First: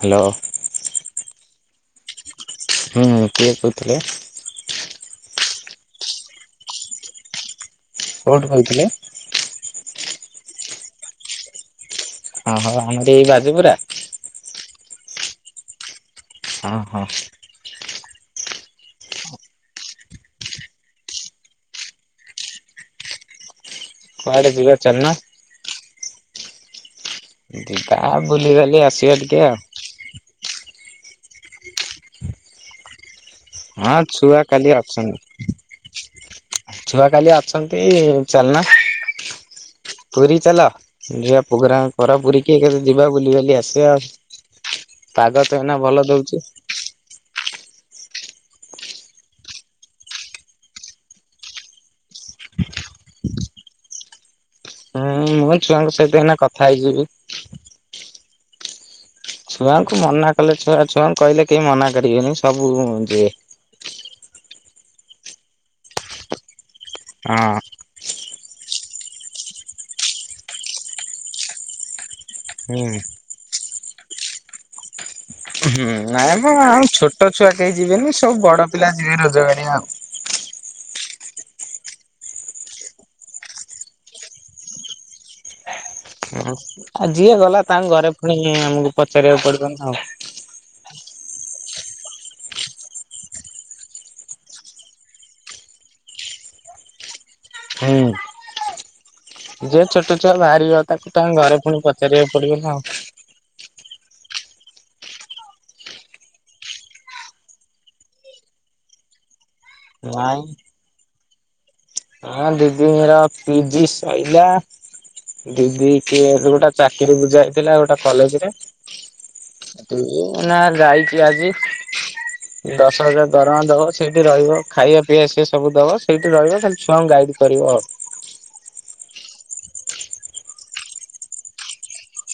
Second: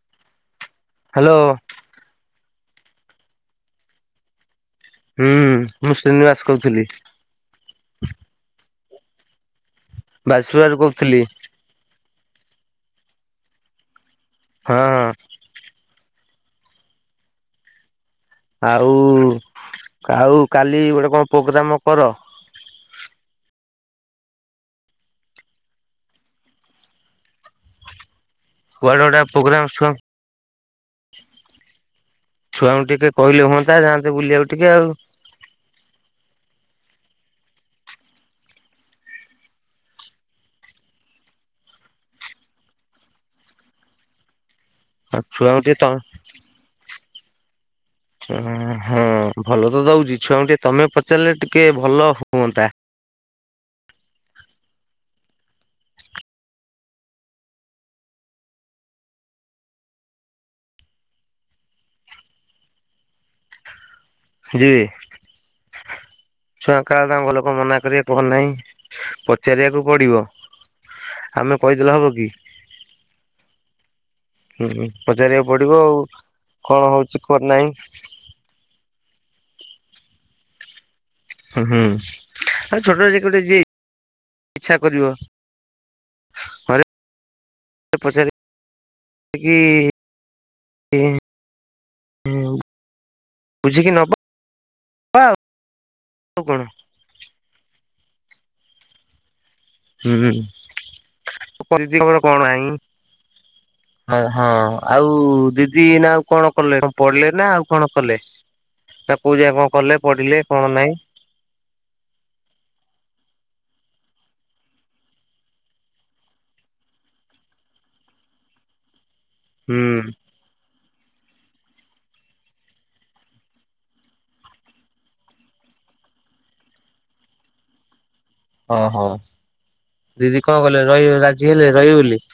Hello. Hello. ହୁଁ କିଏ କହୁଥିଲେ? ହୁଁ ମୁଁ ଶ୍ରୀନିବାସ କହୁଥିଲି। କୋଉଠୁ କହୁଥିଲେ? ବାସୁଆରୁ କହୁଥିଲି। ଅହଁ ଆମର ଏଇ ଯାଜପୁର। ହଁ-ହଁ। ଅଁ ହଁ। ଆଉ ଆଉ କାଲି ଗୋଟେ କଣ ପୋଗ୍ରାମ କର। କୁଆଡେ ଯିବା ଚାଲୁନ। ଯିବା ବୁଲିବାଲି କୁଆଡେ ଆସିବା ଗୋଟେ ଟିକେ ଆଉ। ପ୍ରୋଗ୍ରାମ ଛୁଆ ଛୁଆଙ୍କୁ ଟିକେ କହିଲେ ହୁଅନ୍ତା ହଁ ଯାଆନ୍ତେ ଛୁଆ ବୁଲିବାକୁ କାଲି ଟିକେ ଆଉ। ଅଛନ୍ତି। ଛୁଆ କାଲି ଅଛନ୍ତି ଚାଲୁନ। ପୁରୀ କି ଚାଲ। ଯିବା ପ୍ରୋଗ୍ରାମ କର ପୁରୀ କି ଏକାଥରେ ଯିବା ବୁଲିିବାଲି ଆସିବା ଆଉ। ପାଗ ତ ଛୁଆଙ୍କୁ ଟିକେ ଏଇନା ଭଲ ଦଉଚି। ନାଁ ହଁ ଭଲ ତ ଦଉଚି ଛୁଆଙ୍କୁ ଟିକେ ତମେ ପଚାରିଲେ ଟିକେ ଭଲ ହୁଅନ୍ତା। ହୁଁ ମୁଁ ହଁ ଛୁଆଙ୍କ ସହିତ ଏଇନା କଥା ହେଇଯିବି। ଛୁଆଙ୍କୁ ମନା କଲେ ଛୁଆ ଛୁଆଙ୍କୁ କହିଲେ କେହି ମନା କରିବେନି ସବୁ ଯିବେ। ଛୁଆଙ୍କ ଘର ଲୋକ ହଁ ମନା କରିବେ। [inaudible] ନାଇଁ ପଚାରିବାକୁ ପଡ଼ିବ ଆମେ କହି ଦେଲେ ହବକି। ହୁଁ। ହୁଁ-ହୁଁ। ପଚାରିବାକୁ ପ ହୁଁ ନାଇଁ ମୁଁ ଆଉ ଛୋଟ ଛୁଆ ନାହିଁ କେହି ଯିବେନି ସବୁ ବଡ ପିଲା ଯିବେ ରୋଜଗାରିଆ ଆଉ। ଆଉ ଛୋଟ ଯଦି ଟିକେ ଗୋଟେ ଯିଏ ଇଚ୍ଛା କରିବ। ଘରେ ଆଉ ଯିଏ ଗଲା ତାଙ୍କ ଘରେ ପୁଣି ଆମକୁ ପଚାରିବାକୁ ପଚାରିକି ପଡିବନା ଆଉ। [unintelligible] ବୁଝିକି ନବା ଆଉ କଣ। ହୁଁ। ଯିଏ ଛୋଟ ହୁଁ। ଛୁଆ ବାହାରିିବ ତାକୁ ତାଙ୍କ ଘରେ ପୁଣି ଦିଦି ପଚାରିବାକୁ ପଡିବ ନା ଆଉ। ହା ହଁ ଆଉ ଦିଦି ଏଇନା ଆଉ କଣ କଲେ କଣ ପଢିଲେ ନା ଆଉ କଣ କଲେ? ନା କୋଉ ଯାଏଁ କଣ କଲେ ନାଇଁ ପଢିଲେ କଣ ନାଇଁ। ହଁ ଦିଦିଙ୍କ ର ପିଜି ସଇଲା। ଦିଦି କେଆର ରେ ଗୋଟା ଚାକିରି ବୁଝା ହୋଇଥିଲା ଗୋଟା କଲେଜ ରେ। ତି ହୁଁ ନା ଯାଇଛି ଆଜି। ଦଶ ହଜାର ଦରମା ଦବ ସେଇଠି ରହିବ ଖାଇବା ପିଇବା ସିଏ ସବୁ ଦବ ସେଇଠି ରହିବ ଖାଲି। ଛୁଆଙ୍କୁ ଗାଇଡ କରିବ ଆଉ। ଅହୋ ଦିଦି କଣ କଇଲେ ରହିବେ ରାଜି ହେଲେ ରହିବେ ବୋଲି।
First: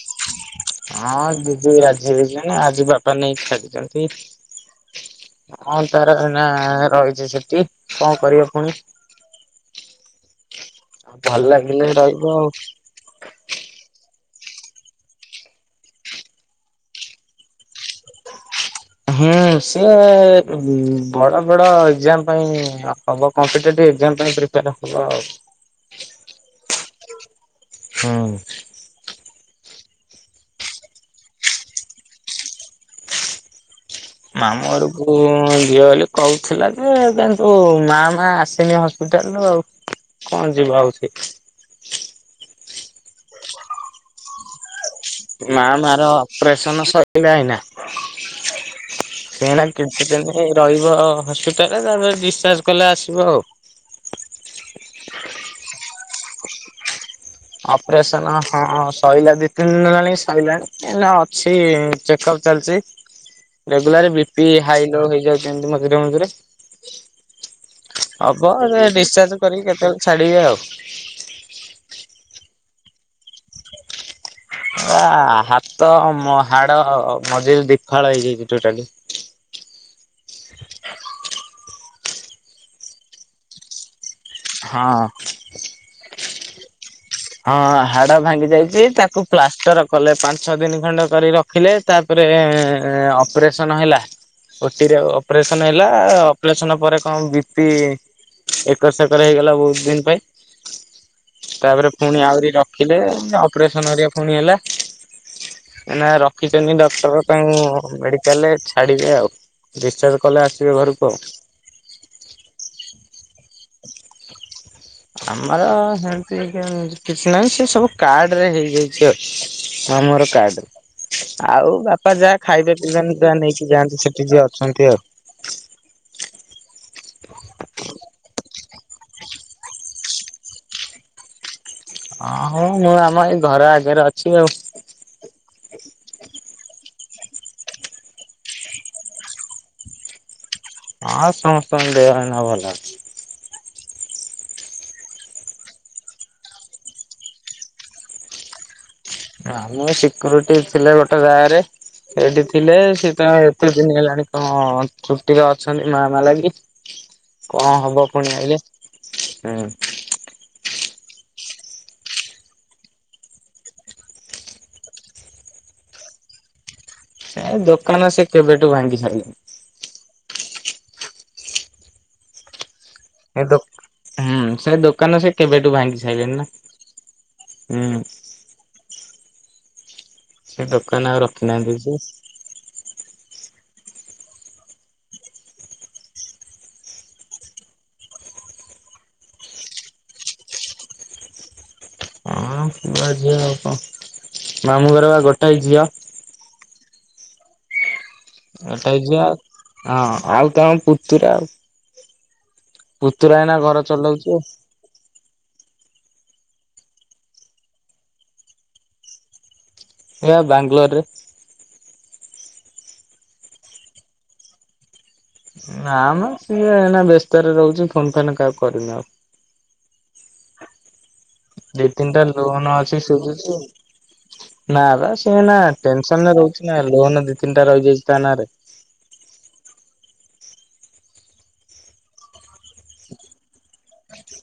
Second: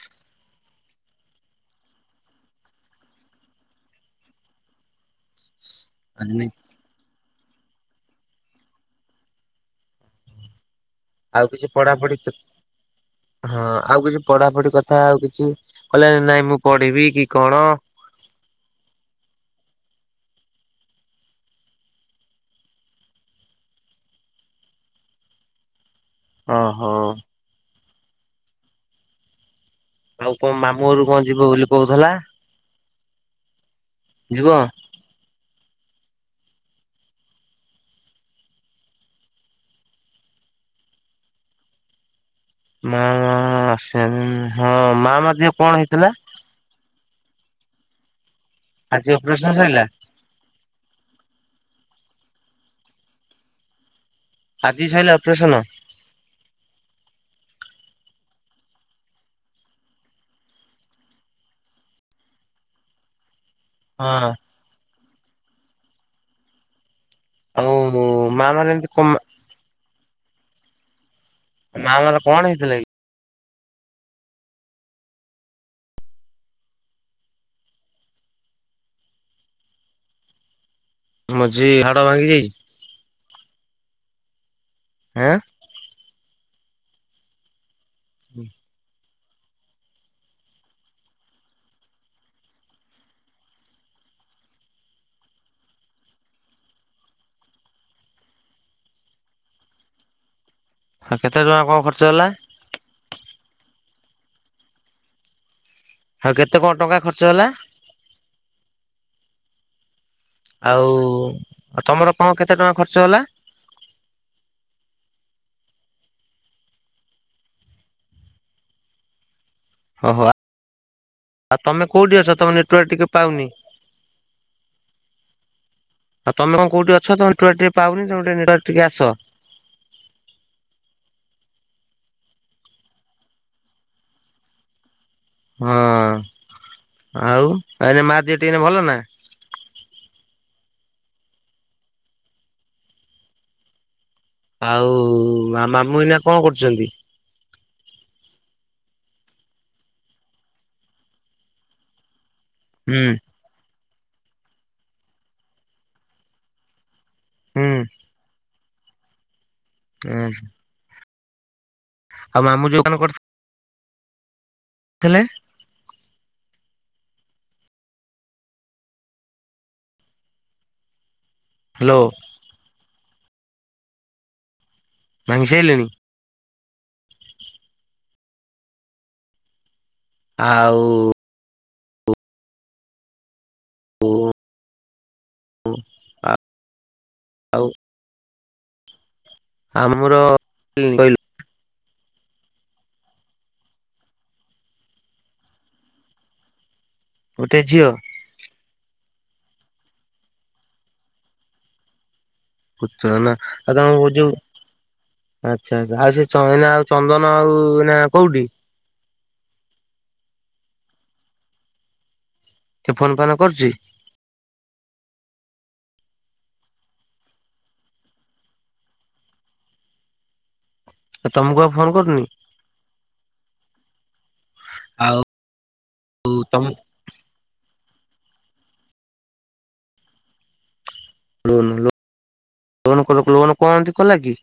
ହଁ ଦିଦି ରାଜି ହେଇଚନି ଆଜି ବାପା ନେଇ ଛାଡିଚନ୍ତି। ହଁ ତାର ଏଇନା ରହିଛି ସେଠି କଣ କରିବ ପୁଣି। ଭଲ ଆଉ କିଛି ଲାଗିଲେ ପଢାପଢି। ରହିବ ଆଉ ହଁ ଆଉ କିଛି ପଢାପଢି କଥା ଆଉ କିଛି କହିଲେ ନାଇଁ ମୁଁ ପଢିବି କି କଣ। ହୁଁ ସିଏ ବଡ ବଡ ଏକଜାମ ପାଇଁ ହବ କମ୍ପିଟେଟିଭ ଏକଜାମ ପାଇଁ ପ୍ରିପେ [unintelligible] ଓହୋ। ହୁଁ। ଆଉ କଁ ମାମୁଁ ଘରକୁ ଯିବ ବୋଲି କହୁଥିଲା। ଯିବ? ମାମଁ ଘରକୁ। କୁ ଯିଅ ବୋଲି କହୁଥିଲା ଯେ କିନ୍ତୁ ମା ମା ଆସନି ହସ୍ପିଟାଲ ରୁ ଆଉ। କଣ ଯିବା ଆଉ ସେ। ମା ମା ଆସିନାହାନ୍ତି ହଁ। ମା ମଧ୍ୟ ମା କଣ ମା ର ହେଇଥିଲା ଅପରେସନ ସରିଲା ଏଇନା। ଆଜି ଅପରେସନ ସିଏ ଏଇନା ସରିଲା? କିଛି ଦିନି ରହିବ ହସ୍ପିଟାଲରେ ତାପରେ ଡିସଚାର୍ଜ କଲେ ଆସିବ ଆଉ। ଆଜି ସାଇିଲା ଅପରେସନ। ଅପରେସନ ହଁ ସରିଲା ଦି ତିନି ଦିନ ହେଲାଣି ସଇଲାଣି। ଏଇନା ଅଛି ଚେକ ଅପ ଚାଲିଛି। ହ ରେଗୁଲାର ବି ପି ହାଇ ଲୋ ହେଇଯାଉଛି ଏମିତି ମଝିରେ ମଝିରେ। ଆଉ ମା ହବ ମାନେ ସେ ଏମିତି କ ଡିସଚାର୍ଜ କରିକି କେତେବେଳେ ଛାଡିବେ ଆଉ। ମା ମା ର କଣ ହେଇଥିଲା କି? ଏବା ହାତ ମ ହାଡ ମଝିରେ ଦିଫାଳ ହେଇଯାଇଛି ଟୋଟାଲି। ମଝି ହାଡ ଭାଙ୍ଗିଯାଇଛି। ଆଁ ହଁ। ହଁ ହାଡ ଭାଙ୍ଗି ଯାଇଛି ତାକୁ। ପ୍ଲାଷ୍ଟର କଲେ ପାଞ୍ଚ ଛଅ ଦିନ ଖଣ୍ଡେ କରି ରଖିଲେ ତାପରେ ଅପରେସନ ହେଲା। ଓଟିରେ ଅପରେସନ ହେଲା ଅପରେସନ ପରେ କଣ ବି ପି। ଏକର ସେକର ହେଇଗଲା ବହୁତ ଦିନ ପାଇଁ। ଆଉ କେତେ ଟଙ୍କା କଣ ଖର୍ଚ୍ଚ ହେଲା? ବି ରଖିଲେ ଅପରେସନ ଘରିକା ପୁଣି ହେଲା। ଏଇନା ଆଉ କେତେ କଣ ରଖିଛନ୍ତି ଟଙ୍କା ଡକ୍ଟର ଖର୍ଚ୍ଚ ହେଲା? ତାଙ୍କୁ ମେଡିକାଲ ରେ ଛାଡିବେ ଆଉ। ଡିସଚାର୍ଜ କଲେ ଆ ଆଉ ତମର କଣ କେତେ ଟଙ୍କା ଖର୍ଚ୍ଚ ହେଲା? ଆମର ସେମତି କି କିଛି ନାହିଁ ସେ ସବୁ କାର୍ଡ ରେ ହେଇଯାଇଛି। ଛି ମାମୁଁ ଓହୋ ଘର କାର୍ଡ ରେ। ଆଉ ତମେ ବାପା କୋଉଠି ଅଛ ଯାହା ତମ ଖାଇବେ ନେଟୱାର୍କ ଟିକେ ପିଇବା ନେ ଯାହା ପାଉନି ନେଇକି ଯାଆନ୍ତି ସେଠି ଯିଏ ଅଛନ୍ତି ଆଉ। ଆଉ ତମେ କଣ କୋଉଠି ଅଛ ତମ ନେଟୱାର୍କ ଟିକେ ପାଉନି ତମେ ଟିକେ ନେଟୱର୍କ ଠି କି ଆସ। ଆ ହୁଁ ମୁଁ ଆମ ଏଇ ଘର ଆଗରେ ଅଛି ଆଉ। ହଁ ଆଉ ଆରେ ମା ଦିଅ ଟିକେ ଭଲ ନା? ଆଁ ସମସ୍ତଙ୍କ ଦେହ ଏଇନା ଭଲ ଅଛି। ଆଉ ମା ମାମୁଁ ଏଇନା କଣ କରୁଛନ୍ତି? ଆମ ସିକ୍ୟୁରିଟି ଥିଲେ ଗୋଟେ ଗାଁରେ ସେଇଠି ଥିଲେ ହୁଁ ସେତ ଏତେ ଦିନ ହେଲାଣି କଣମ ଛୁଟିରେ ଅଛନ୍ତି ମା ମାଲାଗି। ହୁଁ କଣ ହବ ପୁଣି ଆଇଲେ ହୁଁ। ହଁ। ଆଉ ମାମୁ ଯୋଉ କାଣ କର ହେଲେ ସେ ଦୋକାନ ସେ କେବେଠୁ ଭାଙ୍ଗି ସାଇଲେଣି। ହାଲୋ। ସେ ଦୋ ହୁଁ ସେ ଦୋକାନ ସେ ଭାଙ୍ଗି କେବେଠୁ ସାଇଲେଣି ଭାଙ୍ଗିସ ଖାଇଲେଣି ନା ହୁଁ। ସେ ଆଉ ଦୋକାନ ଆଉ ରଖିନାହାନ୍ତି ଯେ ଓହୁ ଉଁ ଆଉ। ଆମର [unintelligible] କହିଲୁ ହଁ ପୁଅ ଝିଅ ଆଉ କଣ ମାମୁଁ ଘର ବା ଗୋଟାଏ ଝିଅ। ଗୋଟେ ଝିଅ। ଗୋଟାଏ ଝିଅ ହଁ ଆଉ ତାଙ୍କ ପୁତୁରା ଆଉ। ଖର୍ଚ୍ଚ ହେଲା ପୁତୁରା ଏଇନା ଘର ଆଉ ତମ ଚଲଉଛି ଯୋଉ ଆଉ ଆଚ୍ଛା ଆଚ୍ଛା ଆଉ ସେ ଚଇନା ଆଉ ଚନ୍ଦନ ଆଉ ଏନା କୋଉଠି? ଏଇବା ବାଙ୍ଗଲୋରରେ। ସେ ଫୋନ ଫାନ କରୁଛି। ନା ମ ସିଏ ଏନା ବ୍ୟସ୍ତରେ ରହୁଛି ଫୋନ ଫାନ୍ କାହାକୁ କରିନି ଆଉ। ତମକୁ ଆଉ ଦି ଫୋନ ତିନିଟା କରୁନି ଲୋନ୍ ଅଛି ସୁଝୁଛି ଆଉ। ନା ବା ଆଉ ସି ଏନା ଟେନସନରେ ତମ ରହୁଛି ନା ଲୋନ ଦି ତିନିଟା ରହିଯାଇଛି ତା ନାରେ। ଲୋନ୍ ଲୋ ଲୋନ୍‌ କଲୁକଲୁ କଣ ଏମିତି କଲା କି?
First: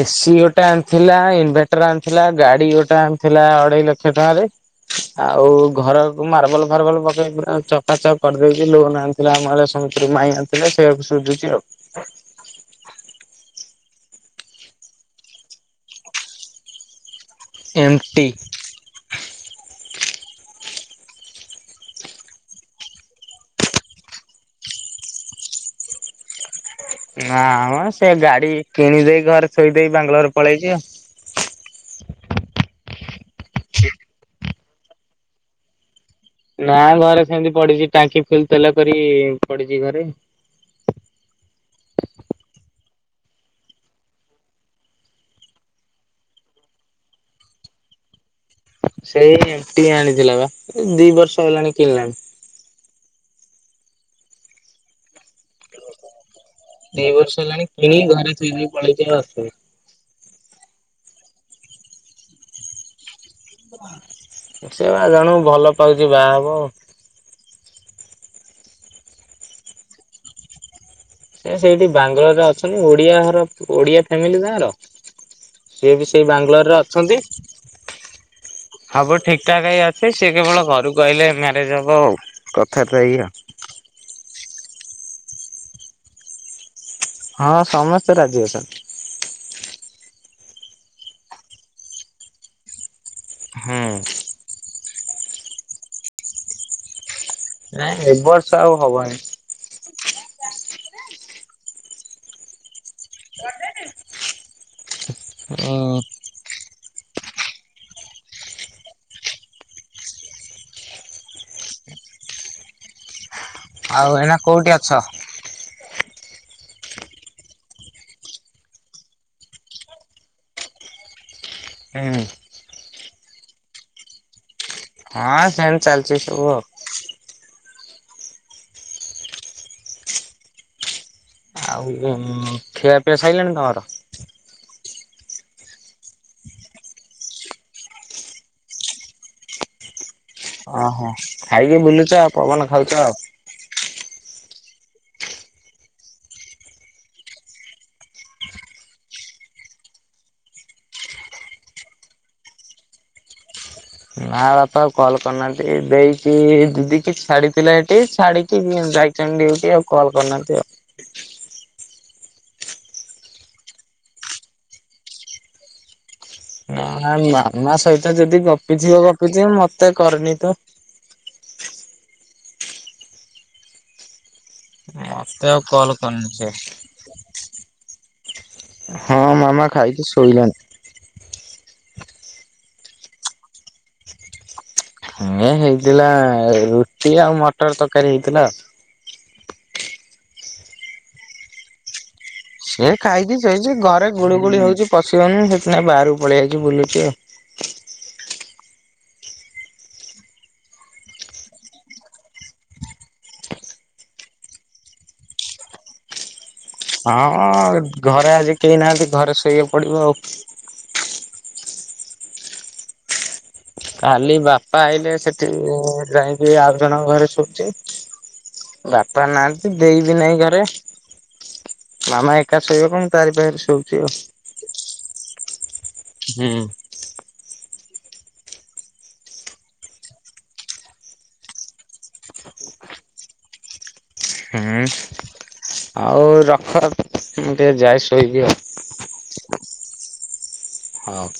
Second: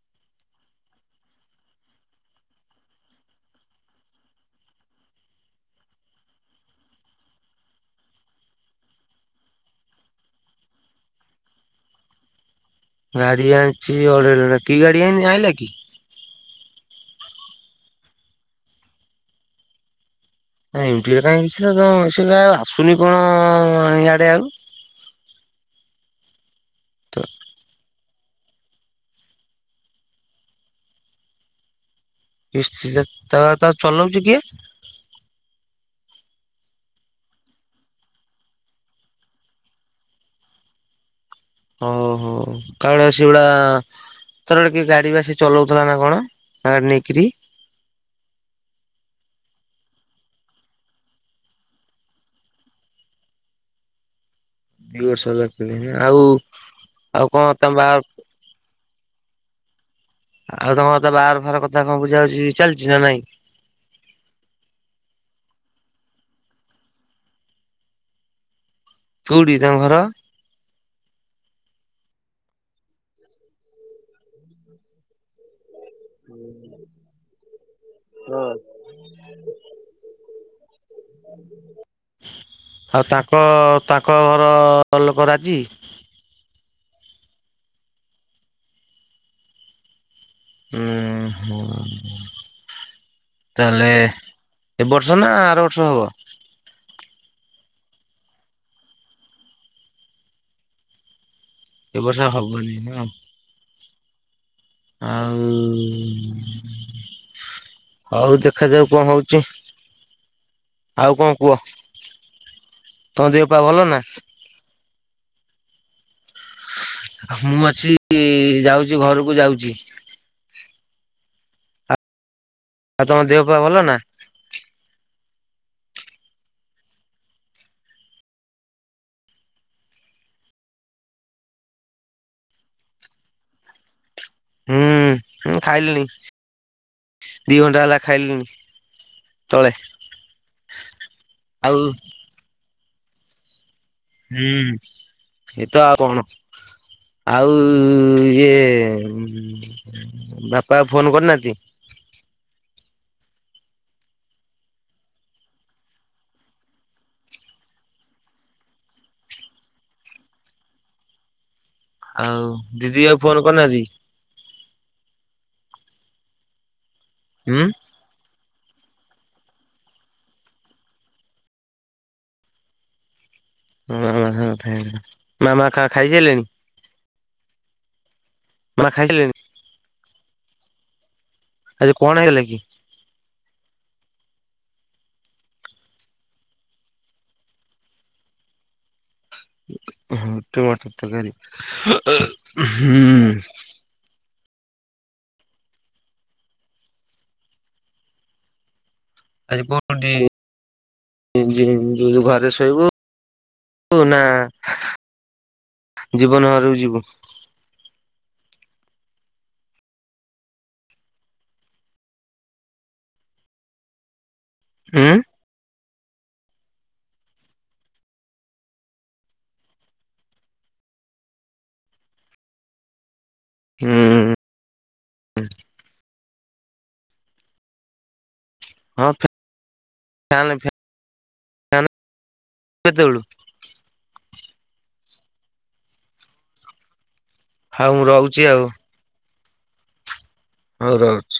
ଏ ସିି ଗୋଟେ ଆଣିଥିଲା ଇନଭଟର ଆଣିଥିଲା ଗାଡ଼ି ଗୋଟେ ଆଣିଥିଲା ଅଢ଼େଇ ଲକ୍ଷ ଟଙ୍କାରେ। ଆଉ ଘରକୁ ମାର୍ବଲ ଫାର୍ବଲ ପକେଇ ପୁରା ଚକାଚକ କରିଦେଇଚି ଲୋନ ଆଣ ଥିଲା ଆମ ଆ ସମସ୍ତରୁ ମାଇଁ ଆଣି ଥିଲେ ସେଇଆକୁ ସୁୁଝୁଛି ଆଉ। ଗାଡ଼ି ଆଣିଛି ଅଢ଼େଇ କି ଗାଡ଼ି ଏନି ଆଣିଲା କି? ଏମ ଟି ଏମଟିଏ କାହିଁ [unintelligible] ସିଏ କାଇଁ ଆସୁନି କଣ ହିଆଡେ ଆଉ ନା ମା ସେ ଗାଡ଼ି କିଣି ଦେଇ ଘରେ ଥୋଇ ଦେଇ ବାଙ୍ଗଲୋର ପଳେଇଛି ଆଉ। କିସ୍ତିଟା ତା-ତାହାଲେ ଚଲଉଛି କିଏ? ନା ଘରେ ସେମିତି ପଡିଛି ଟାଙ୍କି ଫିଲ ତେଲ କରି ପଡିଛି ଘରେ। ଓହୋ, କାଳେ ସେଗୁଡା ଥରେ କିଏ ଗୋଟେ ଗାଡ଼ି ବାସି ଚଲାଉଥିଲା ନା କଣ ଧାର ନେଇକିରି। ସେଇ ଏମିତି ଆଣିଥିଲା ବା ଦି ବର୍ଷ ହେଲାଣି କିଣିଲାଣି। ଦି ବର୍ଷ ହେଲା [unintelligible] ଆଉ ଦି ଆଉ ବର୍ଷ କଣ ହେଲାଣି ତମ କିଣି ବାହା ଘରେ [unintelligible] ପଲେଇଛି ଆଉ ଆସୁନି। ଆଉ ତମର ତ ବାହାଘର ଫାହାଘର କଥା କଣ ବୁଝାବୁଝି ଚାଲିଛି ନା ନାଇଁ? ସେ ବା ଜଣକୁ ଭଲ ପାଉଛି ବାହା ହବ। କୋଉଠି ତାଙ୍କ ଘର? ସେ ସେଇଠି ବାଙ୍ଗଲୋର ରେ ଅଛନ୍ତି, ଓଡିଆ ଘର ଓଡିଆ ଫ୍ୟାମିଲି ତାର। ସିଏ ବି ସେଇ ବାଙ୍ଗାଲୋରରେ ଅଛନ୍ତି। ହଁ। ହବ ଠିକ୍ ଠାକ୍ ହେଇ ଅଛି ସେ କେବଳ ଘରକୁ ଆସିଲେ ମ୍ୟାରେଜ ହବ ଆଉ କଥା ତ ଏଇଆ। ହଁ ତା ଙ୍କ ଘର ଲୋକ ରାଜି। ହଁ ସମସ୍ତେ ରାଜି ଅଛନ୍ତି। ଉ ହଁ ହୁଁ। ତାହଲେ। ଏ ବର୍ଷ ନା ଆର ବର୍ଷ ହବ। ନାଇଁ ଏ ବର୍ଷ ଆଉ ହବନି। ଡାକିବୁ ନା ଏ ବର୍ଷ ଆଉ ହବନି ନା। ଆଉ ଉଁ ହଉ ଦେଖାଯାଉ କଣ ହଉଛି। ଆଉ କଣ କୁହ ତମ ଦେହ ପା ଭଲ ନା‌। କୋଉଁଠି ଅଛ। ମୁଁ ଅଛି ଯାଉଛି ଘରକୁ ଯାଉଛି। ହୁଁ। ଆଉ ତମ ଦେହ ପା ଭଲ ନା। ହଁ ସେମିତି ଚାଲିଛି ସବୁ ଆଉ। ଆଉ ଖିଆପିଆ ସରିଲାଣି ତମର। ହୁଁ ଖାଇଲିଣି। ଦି ଘଣ୍ଟା ହେଲା ଖାଇଲିଣିି ତଳେ। ଓହୋ ଆଉ ଖାଇକି ବୁଲୁଛ ଆଉ ପବନ ଖାଉଛ ଆଉ। ହୁଁ ଏଇତ ଆଉ କଣ। ଆଉ ଇଏ ବାପା ଫୋନ୍ କରିନାହାନ୍ତି। ନା ବାପା ଆଉ କଲ୍ କରିନାହାନ୍ତି ଦେଇକି ଦିଦି କି ଛାଡ଼ିଥିଲା ଏଠି ଛାଡ଼ିକି ଯାଇ। ଡିଉଟି ଆଉ କଲ୍ କରିନାହାନ୍ତି ଆଉ। ଆଉ ଦିଦି ଆଉ ଫୋନ୍ କରିନାହାନ୍ତି। ହ ହୁଁ ମାମା ସହିତ ଯଦି ଗପି ଥିବ ଗପିଥିବ ମତେ କରିନି ତ। ମତେ ଆଉ ମାମା ଖାଇ କଲ୍ ଖାଇ କରିନି ସାରଲେଣି‌ ସେ। ମାମା ହଁ ଖାଇସାରିଲେଣି ମାମା ଖାଇକି ଶୋଇଲାଣି। ଆଜି କଣ ହେଲା କି। ହ ହେଇଥିଲା ରୁଟି ଆଉ ମଟର ତରକାରୀ ହେଇଥିଲା ଆଉ। ରୁଟି ମଟର ତରକାରୀ। ସିଏ ହୁଁ ଖାଇକି ଶୋଇଛି ଘରେ ଗୁଳୁ ଗୁଳି ହଉଛି ପଶି ହଉନି ସେଥିପାଇଁ ବାହାରକୁ ପଳେଇଆଇକି ବୁଲୁଛି ଆଉ। ଆଜି ପରୁଡି। ଯେ ଘରେ ଶୋଇବୁୁ ନା। ଜୀବନ ଘରୁକୁ ଯିବୁ। ହଁ ଘରେ ଆଜି କେହି ନାହାନ୍ତି ଘରେ ଶୋଇବାକୁ ପଡିବ ଆଉ। କାଲି ବାପା ଉଁ ଆଇଲେ ସେଠି ଯାଇକି ଆଉ ଜଣଙ୍କ ଘରେ ଶୋଉଛି। ବାପା ନାହାନ୍ତି ଦେଇବି ନାଇଁ ଘରେ। ମାମା ଏକା ଶୋଇବା କଣ ତାରି ପାଖରେ ହୁଁ ଶୋଉଛି ଆଉ। ହୁଁ। ହଁ କେତେବେଳୁ। [unintelligible] ହୁଁ ଆଉ ରଖ ରଖ ମୁଁ ଟିକେ ଆଉ ଯାଏ ମୁଁ ରହୁଛି ଶୋଇବି ଆଉ। ହଉ ଆଉ। ରହୁଛି।